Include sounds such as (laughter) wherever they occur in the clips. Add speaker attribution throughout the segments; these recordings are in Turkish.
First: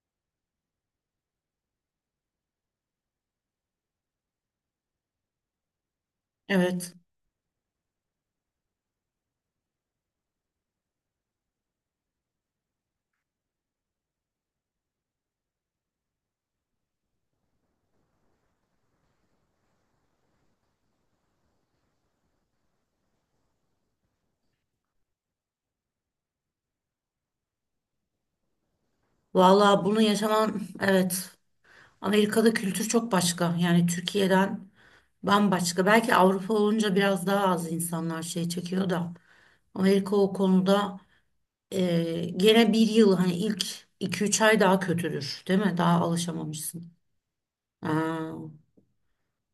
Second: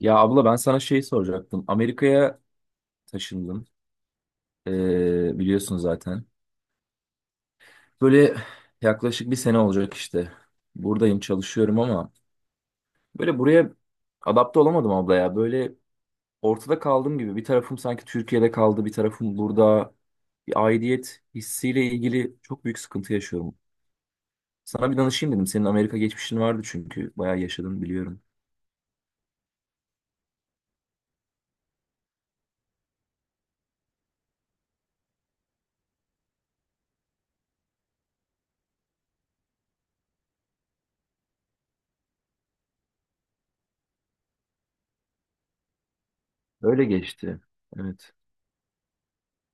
Speaker 1: Ya abla ben sana şey soracaktım. Amerika'ya taşındım. Biliyorsun zaten.
Speaker 2: Evet.
Speaker 1: Böyle yaklaşık bir sene olacak işte. Buradayım çalışıyorum ama böyle buraya adapte olamadım abla ya. Böyle ortada kaldığım gibi bir tarafım sanki Türkiye'de kaldı, bir tarafım burada. Bir aidiyet hissiyle ilgili çok büyük sıkıntı yaşıyorum. Sana bir danışayım dedim. Senin Amerika geçmişin vardı çünkü. Bayağı yaşadın biliyorum.
Speaker 2: Vallahi bunu yaşaman evet. Amerika'da kültür çok başka. Yani Türkiye'den bambaşka. Belki Avrupa olunca biraz daha az insanlar şey çekiyor da. Amerika o konuda gene bir yıl hani ilk 2-3 ay daha kötüdür. Değil mi? Daha
Speaker 1: Öyle
Speaker 2: alışamamışsın.
Speaker 1: geçti. Evet.
Speaker 2: Aa.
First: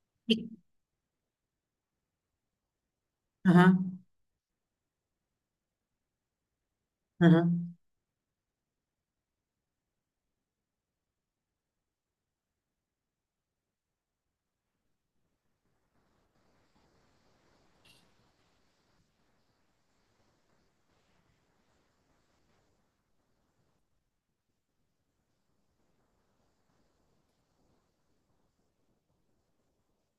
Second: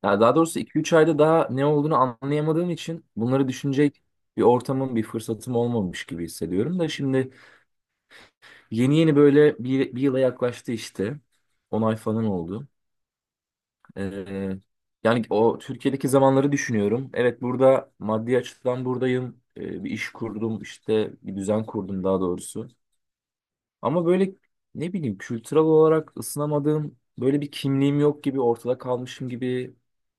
Speaker 1: Ya daha
Speaker 2: İlk-
Speaker 1: doğrusu iki üç ayda daha ne olduğunu anlayamadığım için bunları
Speaker 2: Hı hı.
Speaker 1: düşünecek bir ortamım, bir fırsatım olmamış gibi hissediyorum da
Speaker 2: Hı
Speaker 1: şimdi
Speaker 2: hı.
Speaker 1: yeni yeni böyle bir yıla yaklaştı işte. 10 ay falan oldu. Ee, yani o Türkiye'deki zamanları düşünüyorum. Evet burada maddi açıdan buradayım. Bir iş kurdum işte bir düzen kurdum daha doğrusu. Ama böyle ne bileyim kültürel olarak ısınamadığım böyle bir kimliğim yok gibi ortada kalmışım gibi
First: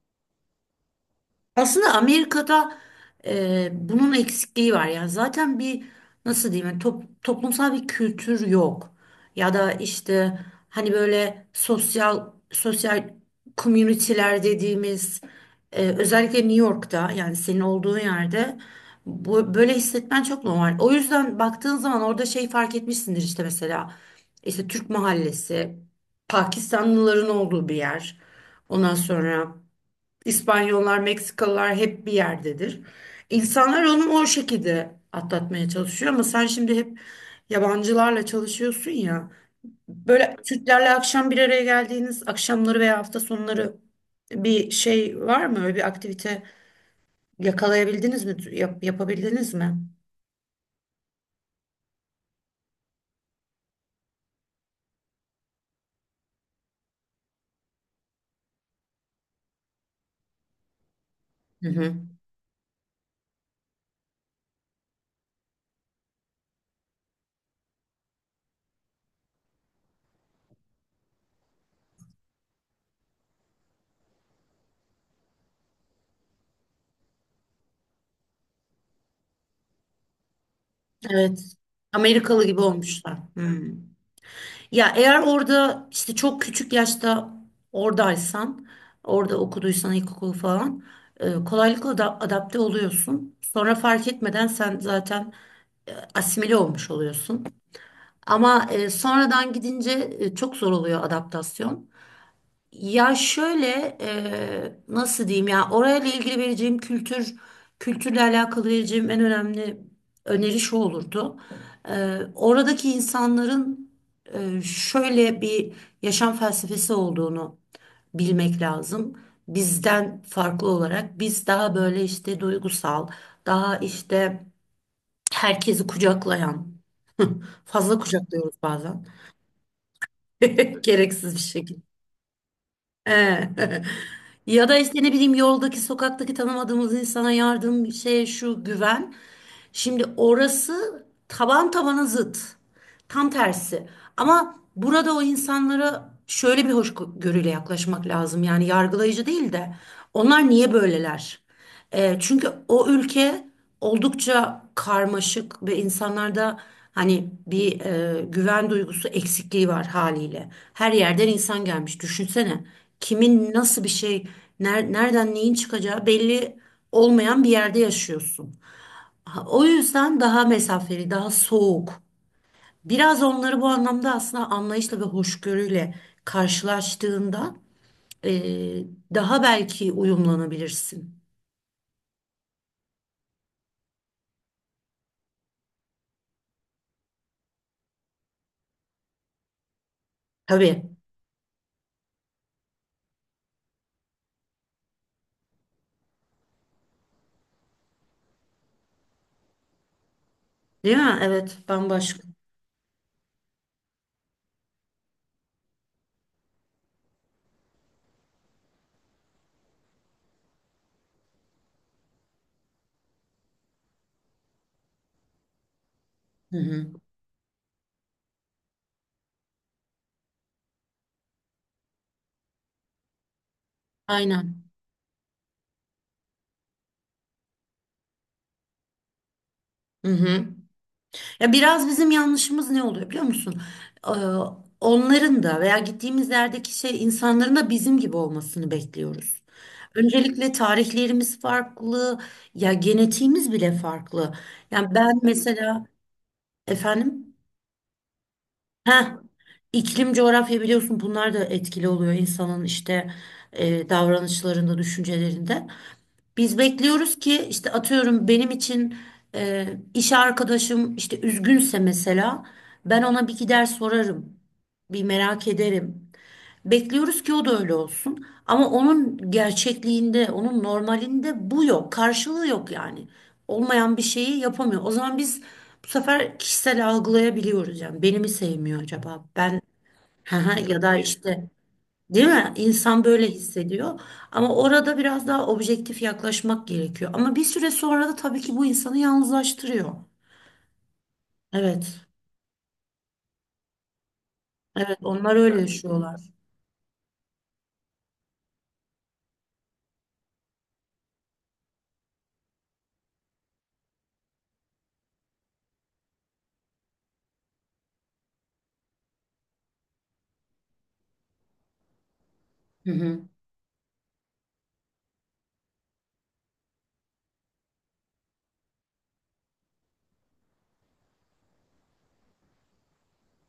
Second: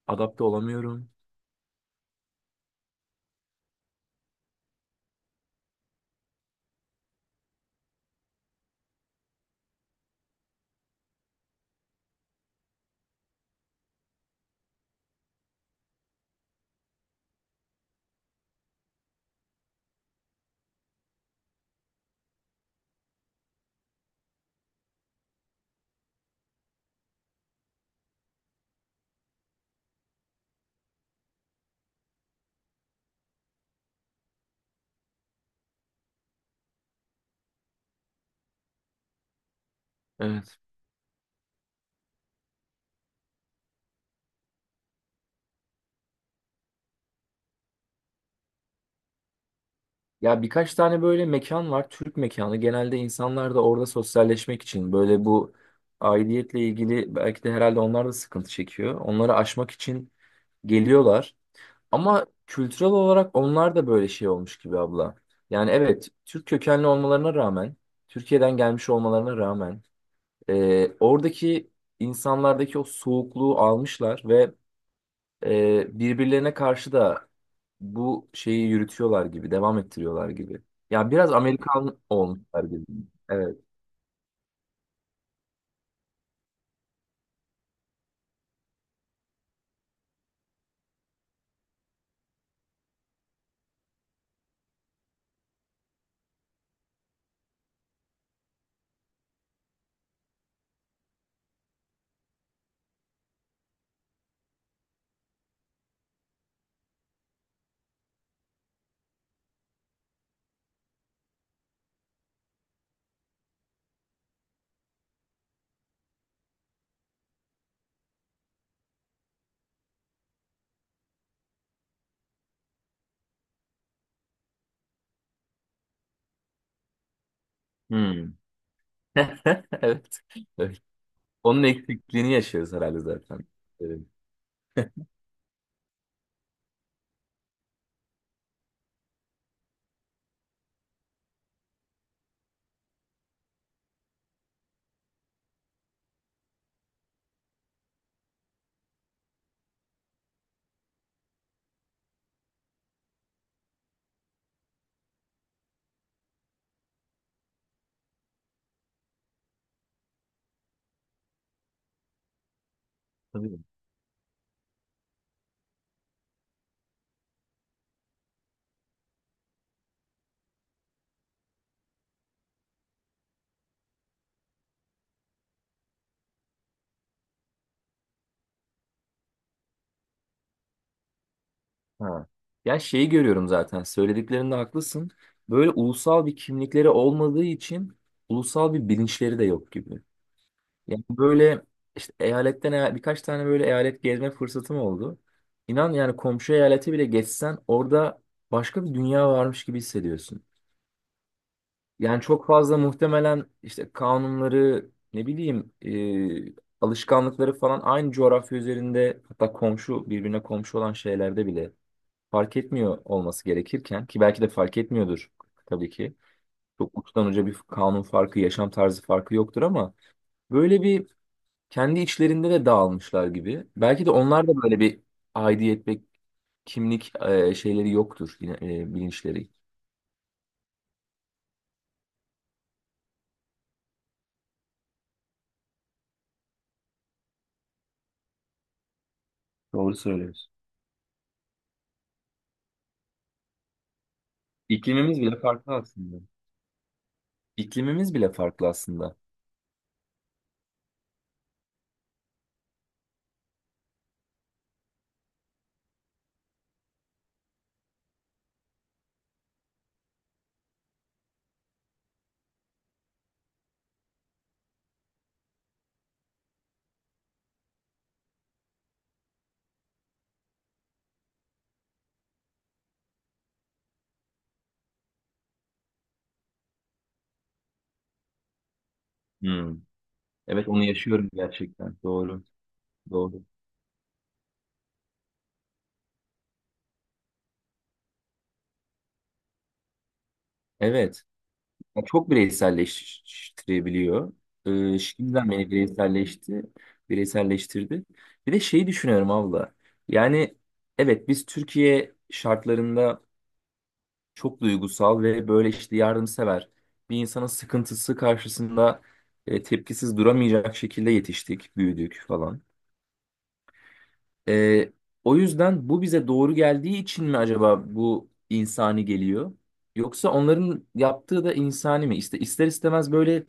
Speaker 1: adapte olamıyorum.
Speaker 2: Aslında Amerika'da bunun eksikliği var. Yani zaten bir nasıl diyeyim yani toplumsal bir kültür yok. Ya da işte hani böyle sosyal sosyal community'ler dediğimiz özellikle New York'ta yani senin olduğun yerde bu böyle hissetmen çok normal. O yüzden baktığın zaman orada şey fark etmişsindir işte mesela işte Türk mahallesi, Pakistanlıların olduğu bir yer. Ondan sonra İspanyollar, Meksikalılar hep bir yerdedir. İnsanlar onu o şekilde atlatmaya çalışıyor ama sen şimdi hep yabancılarla çalışıyorsun ya. Böyle
Speaker 1: Evet.
Speaker 2: Türklerle akşam bir araya geldiğiniz akşamları veya hafta sonları bir şey var mı? Öyle bir aktivite yakalayabildiniz mi? Yapabildiniz mi?
Speaker 1: Ya birkaç tane böyle mekan var. Türk mekanı. Genelde insanlar da orada sosyalleşmek için böyle bu aidiyetle ilgili belki de herhalde onlar da sıkıntı çekiyor. Onları aşmak için geliyorlar.
Speaker 2: Hı hı.
Speaker 1: Ama kültürel olarak onlar da böyle şey olmuş gibi abla. Yani evet Türk kökenli olmalarına rağmen, Türkiye'den gelmiş olmalarına rağmen oradaki insanlardaki o soğukluğu almışlar ve birbirlerine karşı da bu şeyi yürütüyorlar gibi, devam ettiriyorlar gibi. Ya biraz
Speaker 2: Evet.
Speaker 1: Amerikan
Speaker 2: Amerikalı gibi
Speaker 1: olmuşlar gibi.
Speaker 2: olmuşlar. Hı.
Speaker 1: Evet.
Speaker 2: Ya eğer orada işte çok küçük yaşta oradaysan, orada okuduysan ilkokulu falan kolaylıkla da adapte oluyorsun. Sonra fark etmeden sen zaten asimile olmuş oluyorsun. Ama sonradan gidince çok zor oluyor adaptasyon. Ya şöyle nasıl diyeyim ya orayla ilgili vereceğim kültürle alakalı vereceğim en önemli öneri şu olurdu. Oradaki insanların şöyle bir yaşam felsefesi olduğunu bilmek lazım. Bizden farklı olarak biz daha böyle işte duygusal, daha işte herkesi kucaklayan, fazla
Speaker 1: Hmm.
Speaker 2: kucaklıyoruz bazen
Speaker 1: (laughs) Evet. Evet.
Speaker 2: (laughs) gereksiz bir
Speaker 1: Onun
Speaker 2: şekilde.
Speaker 1: eksikliğini yaşıyoruz herhalde zaten.
Speaker 2: He. (laughs)
Speaker 1: Evet.
Speaker 2: Ya da işte ne bileyim yoldaki sokaktaki tanımadığımız insana yardım şey şu güven. Şimdi orası taban tabana zıt. Tam tersi. Ama burada o insanlara şöyle bir hoşgörüyle yaklaşmak lazım. Yani yargılayıcı değil de onlar niye böyleler? Çünkü o ülke oldukça karmaşık ve insanlarda hani bir güven duygusu eksikliği var haliyle. Her yerden insan gelmiş. Düşünsene kimin
Speaker 1: Tabii.
Speaker 2: nasıl bir şey, nereden neyin çıkacağı belli olmayan bir yerde yaşıyorsun. Ha, o yüzden daha mesafeli, daha soğuk. Biraz onları bu anlamda aslında anlayışla ve hoşgörüyle karşılaştığında e, daha belki uyumlanabilirsin.
Speaker 1: Ha. Ya şeyi görüyorum zaten. Söylediklerinde haklısın. Böyle ulusal bir kimlikleri olmadığı için ulusal bir bilinçleri de yok gibi.
Speaker 2: Tabii,
Speaker 1: Yani böyle işte birkaç tane böyle eyalet gezme fırsatım oldu. İnan yani komşu eyaleti bile geçsen orada başka bir dünya varmış gibi hissediyorsun.
Speaker 2: değil mi? Evet,
Speaker 1: Yani
Speaker 2: bambaşka.
Speaker 1: çok fazla muhtemelen işte kanunları ne bileyim e, alışkanlıkları falan aynı coğrafya üzerinde hatta birbirine komşu olan şeylerde bile fark etmiyor olması gerekirken ki belki de fark etmiyordur tabii ki.
Speaker 2: Hı hı.
Speaker 1: Çok uçtan uca bir kanun farkı, yaşam tarzı farkı yoktur ama böyle bir kendi içlerinde de dağılmışlar gibi. Belki de onlar da
Speaker 2: Aynen.
Speaker 1: böyle bir aidiyet ve kimlik şeyleri yoktur yine bilinçleri.
Speaker 2: Hı hı. Ya biraz bizim yanlışımız ne oluyor biliyor musun? Ee, Onların da veya gittiğimiz yerdeki şey insanların da bizim gibi olmasını bekliyoruz.
Speaker 1: Doğru söylüyorsun.
Speaker 2: Öncelikle tarihlerimiz farklı, ya genetiğimiz bile farklı. Yani ben
Speaker 1: İklimimiz bile farklı
Speaker 2: mesela
Speaker 1: aslında.
Speaker 2: efendim,
Speaker 1: İklimimiz bile farklı aslında.
Speaker 2: ha iklim coğrafya biliyorsun bunlar da etkili oluyor insanın işte davranışlarında, düşüncelerinde. Biz bekliyoruz ki işte atıyorum benim için e, iş arkadaşım işte üzgünse mesela ben ona bir gider sorarım. Bir merak ederim. Bekliyoruz ki o da öyle olsun. Ama onun gerçekliğinde, onun normalinde bu yok. Karşılığı yok yani. Olmayan bir şeyi yapamıyor. O zaman biz bu sefer kişisel algılayabiliyoruz yani. Beni mi sevmiyor acaba? Ben
Speaker 1: Hmm.
Speaker 2: (laughs)
Speaker 1: Evet
Speaker 2: ya
Speaker 1: onu
Speaker 2: da
Speaker 1: yaşıyorum
Speaker 2: işte.
Speaker 1: gerçekten.
Speaker 2: Değil
Speaker 1: Doğru.
Speaker 2: mi? İnsan böyle
Speaker 1: Doğru.
Speaker 2: hissediyor. Ama orada biraz daha objektif yaklaşmak gerekiyor. Ama bir süre sonra da tabii ki bu insanı yalnızlaştırıyor.
Speaker 1: Evet. Ya
Speaker 2: Evet.
Speaker 1: çok bireyselleştirebiliyor.
Speaker 2: Evet, onlar öyle
Speaker 1: Şimdiden
Speaker 2: yani
Speaker 1: beni
Speaker 2: yaşıyorlar.
Speaker 1: bireyselleşti. Bireyselleştirdi. Bir de şeyi düşünüyorum abla. Yani evet biz Türkiye şartlarında çok duygusal ve böyle işte yardımsever. Bir insanın sıkıntısı karşısında tepkisiz duramayacak şekilde yetiştik, büyüdük falan.
Speaker 2: Hı hı.
Speaker 1: E, o yüzden bu bize doğru geldiği için mi acaba bu insani geliyor? Yoksa onların yaptığı da insani mi? İşte ister istemez böyle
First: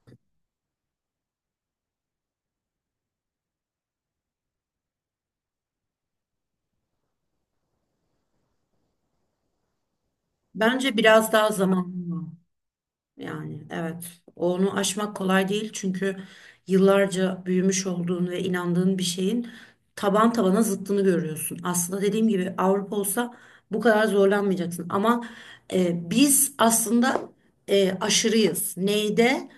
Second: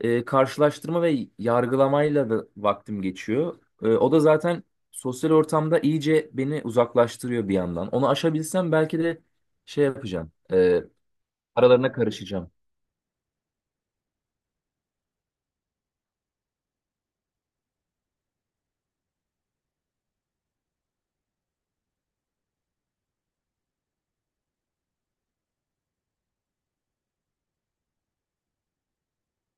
Speaker 1: karşılaştırma ve yargılamayla da vaktim geçiyor. E, o da zaten sosyal ortamda iyice beni uzaklaştırıyor bir yandan. Onu aşabilsem belki de şey yapacağım.
Speaker 2: Bence biraz daha zamanlı.
Speaker 1: Aralarına karışacağım.
Speaker 2: Yani evet onu aşmak kolay değil çünkü yıllarca büyümüş olduğun ve inandığın bir şeyin taban tabana zıttını görüyorsun. Aslında dediğim gibi Avrupa olsa bu kadar zorlanmayacaksın ama biz aslında aşırıyız. Neyde?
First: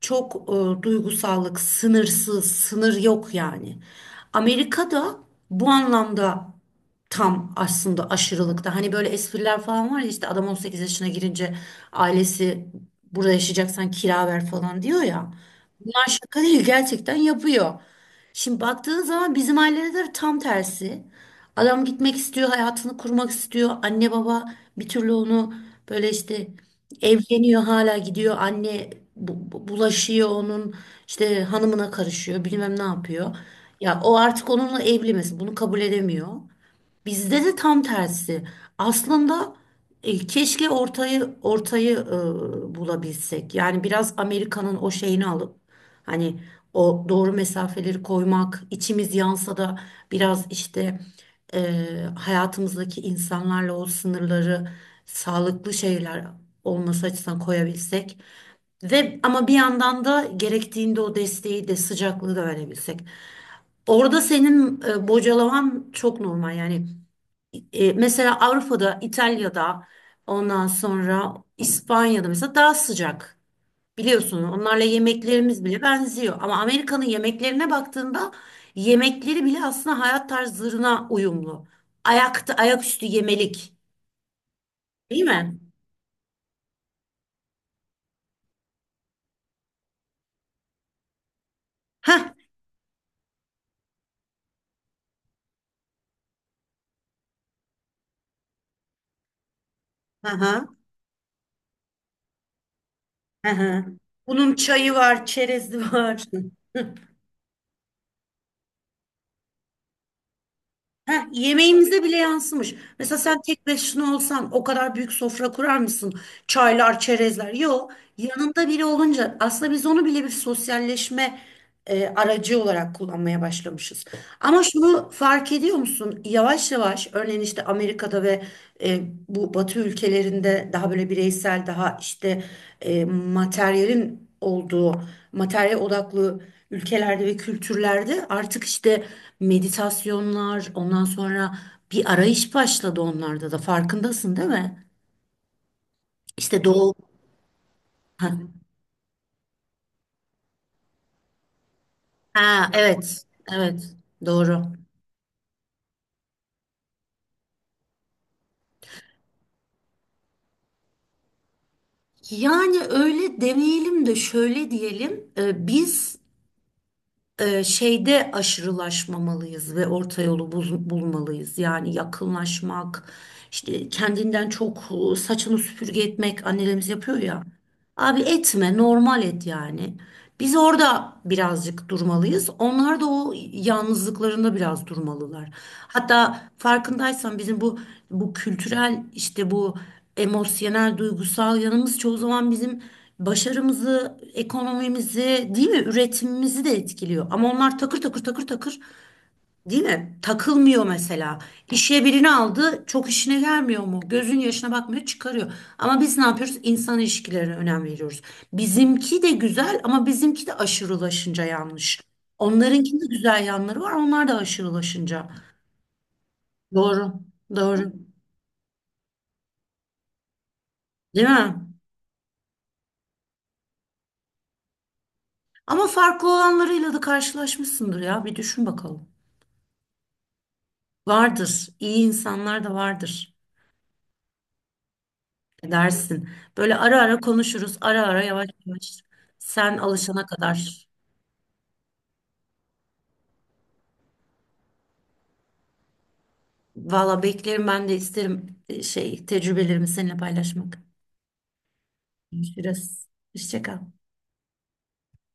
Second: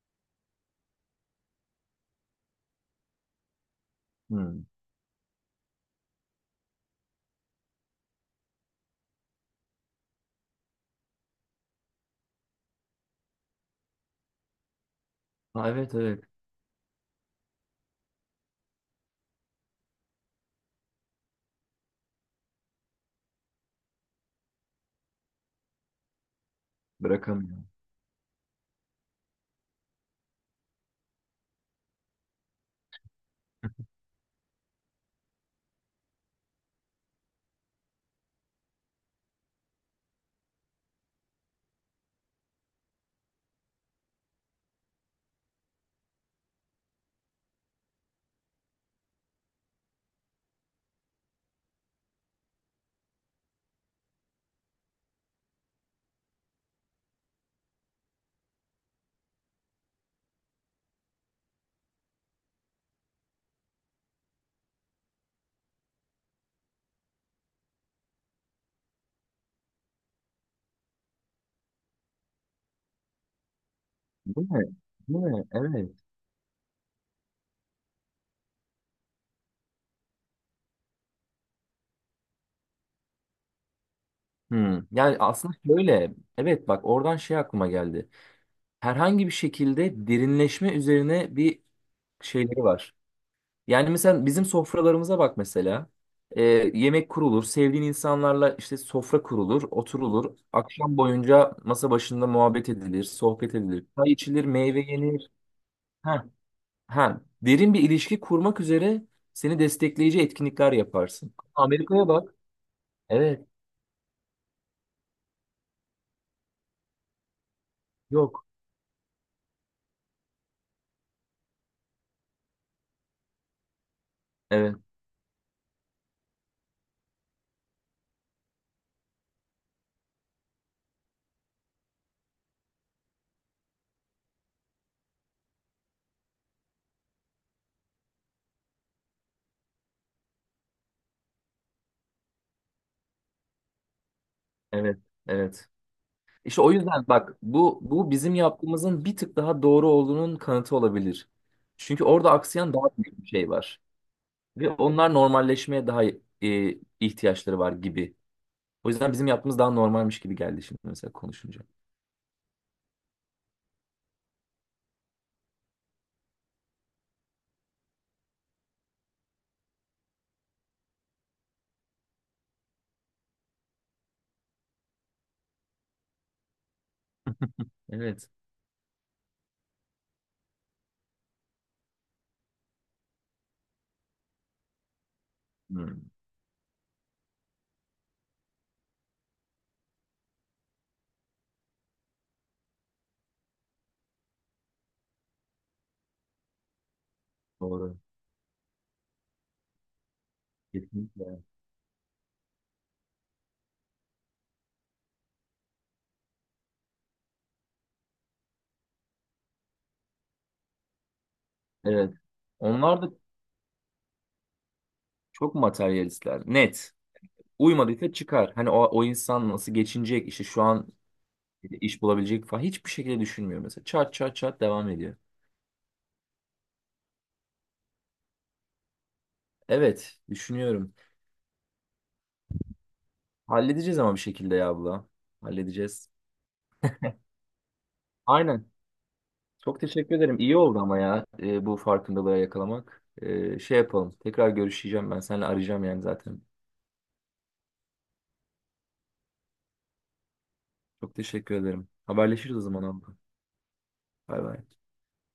Speaker 2: Çok duygusallık, sınırsız, sınır yok yani.
Speaker 1: Hmm.
Speaker 2: Amerika'da bu anlamda tam aslında aşırılıkta. Hani böyle espriler falan var ya işte adam 18 yaşına girince ailesi burada yaşayacaksan kira ver falan diyor ya.
Speaker 1: Ha, evet
Speaker 2: Bunlar
Speaker 1: evet
Speaker 2: şaka değil gerçekten yapıyor. Şimdi baktığın zaman bizim ailede de tam tersi. Adam gitmek istiyor, hayatını kurmak istiyor. Anne baba bir türlü onu böyle işte
Speaker 1: bırakamıyor.
Speaker 2: evleniyor hala gidiyor. Anne bulaşıyor onun işte hanımına karışıyor bilmem ne yapıyor. Ya o artık onunla evli mesela bunu kabul edemiyor. Bizde de tam tersi. Aslında keşke ortayı ortayı bulabilsek. Yani biraz Amerika'nın o şeyini alıp hani o doğru mesafeleri koymak, içimiz yansa da biraz işte e, hayatımızdaki insanlarla o sınırları sağlıklı şeyler olması açısından koyabilsek ve ama bir yandan da gerektiğinde o desteği de sıcaklığı da verebilsek. Orada senin bocalaman çok normal yani mesela Avrupa'da, İtalya'da, ondan sonra İspanya'da mesela daha sıcak. Biliyorsun
Speaker 1: Bu ne?
Speaker 2: onlarla
Speaker 1: Bu ne?
Speaker 2: yemeklerimiz bile
Speaker 1: Evet.
Speaker 2: benziyor. Ama Amerika'nın yemeklerine baktığında yemekleri bile aslında hayat tarzlarına uyumlu. Ayakta, ayaküstü yemelik.
Speaker 1: Hmm. Yani
Speaker 2: Değil
Speaker 1: aslında
Speaker 2: mi?
Speaker 1: şöyle evet bak oradan şey aklıma geldi. Herhangi bir şekilde derinleşme üzerine bir
Speaker 2: Heh.
Speaker 1: şeyleri var. Yani mesela bizim sofralarımıza bak mesela. Ee, yemek kurulur, sevdiğin insanlarla işte sofra kurulur,
Speaker 2: Hı
Speaker 1: oturulur.
Speaker 2: hı.
Speaker 1: Akşam boyunca masa başında muhabbet edilir, sohbet edilir. Çay içilir,
Speaker 2: Bunun
Speaker 1: meyve
Speaker 2: çayı var,
Speaker 1: yenir.
Speaker 2: çerezi var. (laughs)
Speaker 1: Ha, derin bir ilişki kurmak üzere seni destekleyici etkinlikler
Speaker 2: Heh,
Speaker 1: yaparsın.
Speaker 2: yemeğimize
Speaker 1: Amerika'ya
Speaker 2: bile
Speaker 1: bak.
Speaker 2: yansımış. Mesela sen
Speaker 1: Evet,
Speaker 2: tek başına olsan o kadar büyük sofra kurar mısın? Çaylar, çerezler. Yok.
Speaker 1: yok.
Speaker 2: Yanında biri olunca aslında biz onu bile bir sosyalleşme aracı olarak kullanmaya başlamışız. Ama
Speaker 1: Evet,
Speaker 2: şunu fark ediyor musun? Yavaş yavaş örneğin işte Amerika'da ve e, bu Batı ülkelerinde daha böyle bireysel, daha işte materyalin olduğu, materyal odaklı ülkelerde ve kültürlerde artık işte meditasyonlar, ondan sonra bir arayış başladı onlarda da. Farkındasın değil mi?
Speaker 1: evet, evet. İşte
Speaker 2: İşte
Speaker 1: o
Speaker 2: doğu.
Speaker 1: yüzden bak bu bizim
Speaker 2: Ha,
Speaker 1: yaptığımızın bir tık daha doğru olduğunun kanıtı olabilir. Çünkü orada
Speaker 2: ha,
Speaker 1: aksayan daha büyük bir
Speaker 2: evet,
Speaker 1: şey var.
Speaker 2: evet,
Speaker 1: Ve
Speaker 2: doğru.
Speaker 1: onlar normalleşmeye daha ihtiyaçları var gibi. O yüzden bizim yaptığımız daha normalmiş gibi geldi şimdi mesela konuşunca.
Speaker 2: Yani öyle demeyelim de şöyle diyelim. Biz şeyde aşırılaşmamalıyız ve orta yolu bulmalıyız. Yani yakınlaşmak, işte kendinden çok saçını süpürge etmek annelerimiz yapıyor ya.
Speaker 1: (laughs)
Speaker 2: Abi
Speaker 1: Evet.
Speaker 2: etme, normal et yani. Biz orada birazcık durmalıyız. Onlar da o yalnızlıklarında biraz durmalılar.
Speaker 1: Hmm,
Speaker 2: Hatta farkındaysan bizim bu kültürel işte bu emosyonel duygusal yanımız çoğu zaman bizim başarımızı, ekonomimizi, değil mi, üretimimizi de etkiliyor. Ama onlar
Speaker 1: doğru.
Speaker 2: takır takır takır takır, değil mi? Takılmıyor mesela.
Speaker 1: Kesinlikle.
Speaker 2: İşe birini aldı, çok işine gelmiyor mu? Gözün yaşına bakmıyor, çıkarıyor. Ama biz ne yapıyoruz? İnsan ilişkilerine önem veriyoruz. Bizimki de güzel ama bizimki de aşırılaşınca yanlış.
Speaker 1: Evet. Onlar
Speaker 2: Onlarınkinde
Speaker 1: da
Speaker 2: güzel yanları var, onlar da aşırılaşınca.
Speaker 1: çok materyalistler. Net.
Speaker 2: Doğru, doğru.
Speaker 1: Uymadıysa çıkar. Hani o, o insan nasıl geçinecek, işte şu an
Speaker 2: Değil mi?
Speaker 1: iş bulabilecek falan hiçbir şekilde düşünmüyor mesela. Çat çat çat devam ediyor.
Speaker 2: Ama farklı olanlarıyla da karşılaşmışsındır ya. Bir düşün bakalım.
Speaker 1: Evet, düşünüyorum.
Speaker 2: Vardır. İyi insanlar da vardır.
Speaker 1: Halledeceğiz ama bir şekilde ya abla. Halledeceğiz.
Speaker 2: Edersin. Böyle ara ara konuşuruz. Ara ara yavaş
Speaker 1: Aynen.
Speaker 2: yavaş. Sen
Speaker 1: Çok teşekkür
Speaker 2: alışana
Speaker 1: ederim. İyi oldu
Speaker 2: kadar.
Speaker 1: ama ya bu farkındalığa yakalamak. E, şey yapalım. Tekrar görüşeceğim ben. Seninle arayacağım yani zaten.
Speaker 2: Valla beklerim ben de isterim şey tecrübelerimi seninle paylaşmak.
Speaker 1: Çok teşekkür ederim. Haberleşiriz o zaman
Speaker 2: Görüşürüz.
Speaker 1: abla.
Speaker 2: Hoşça kal.
Speaker 1: Bay bay.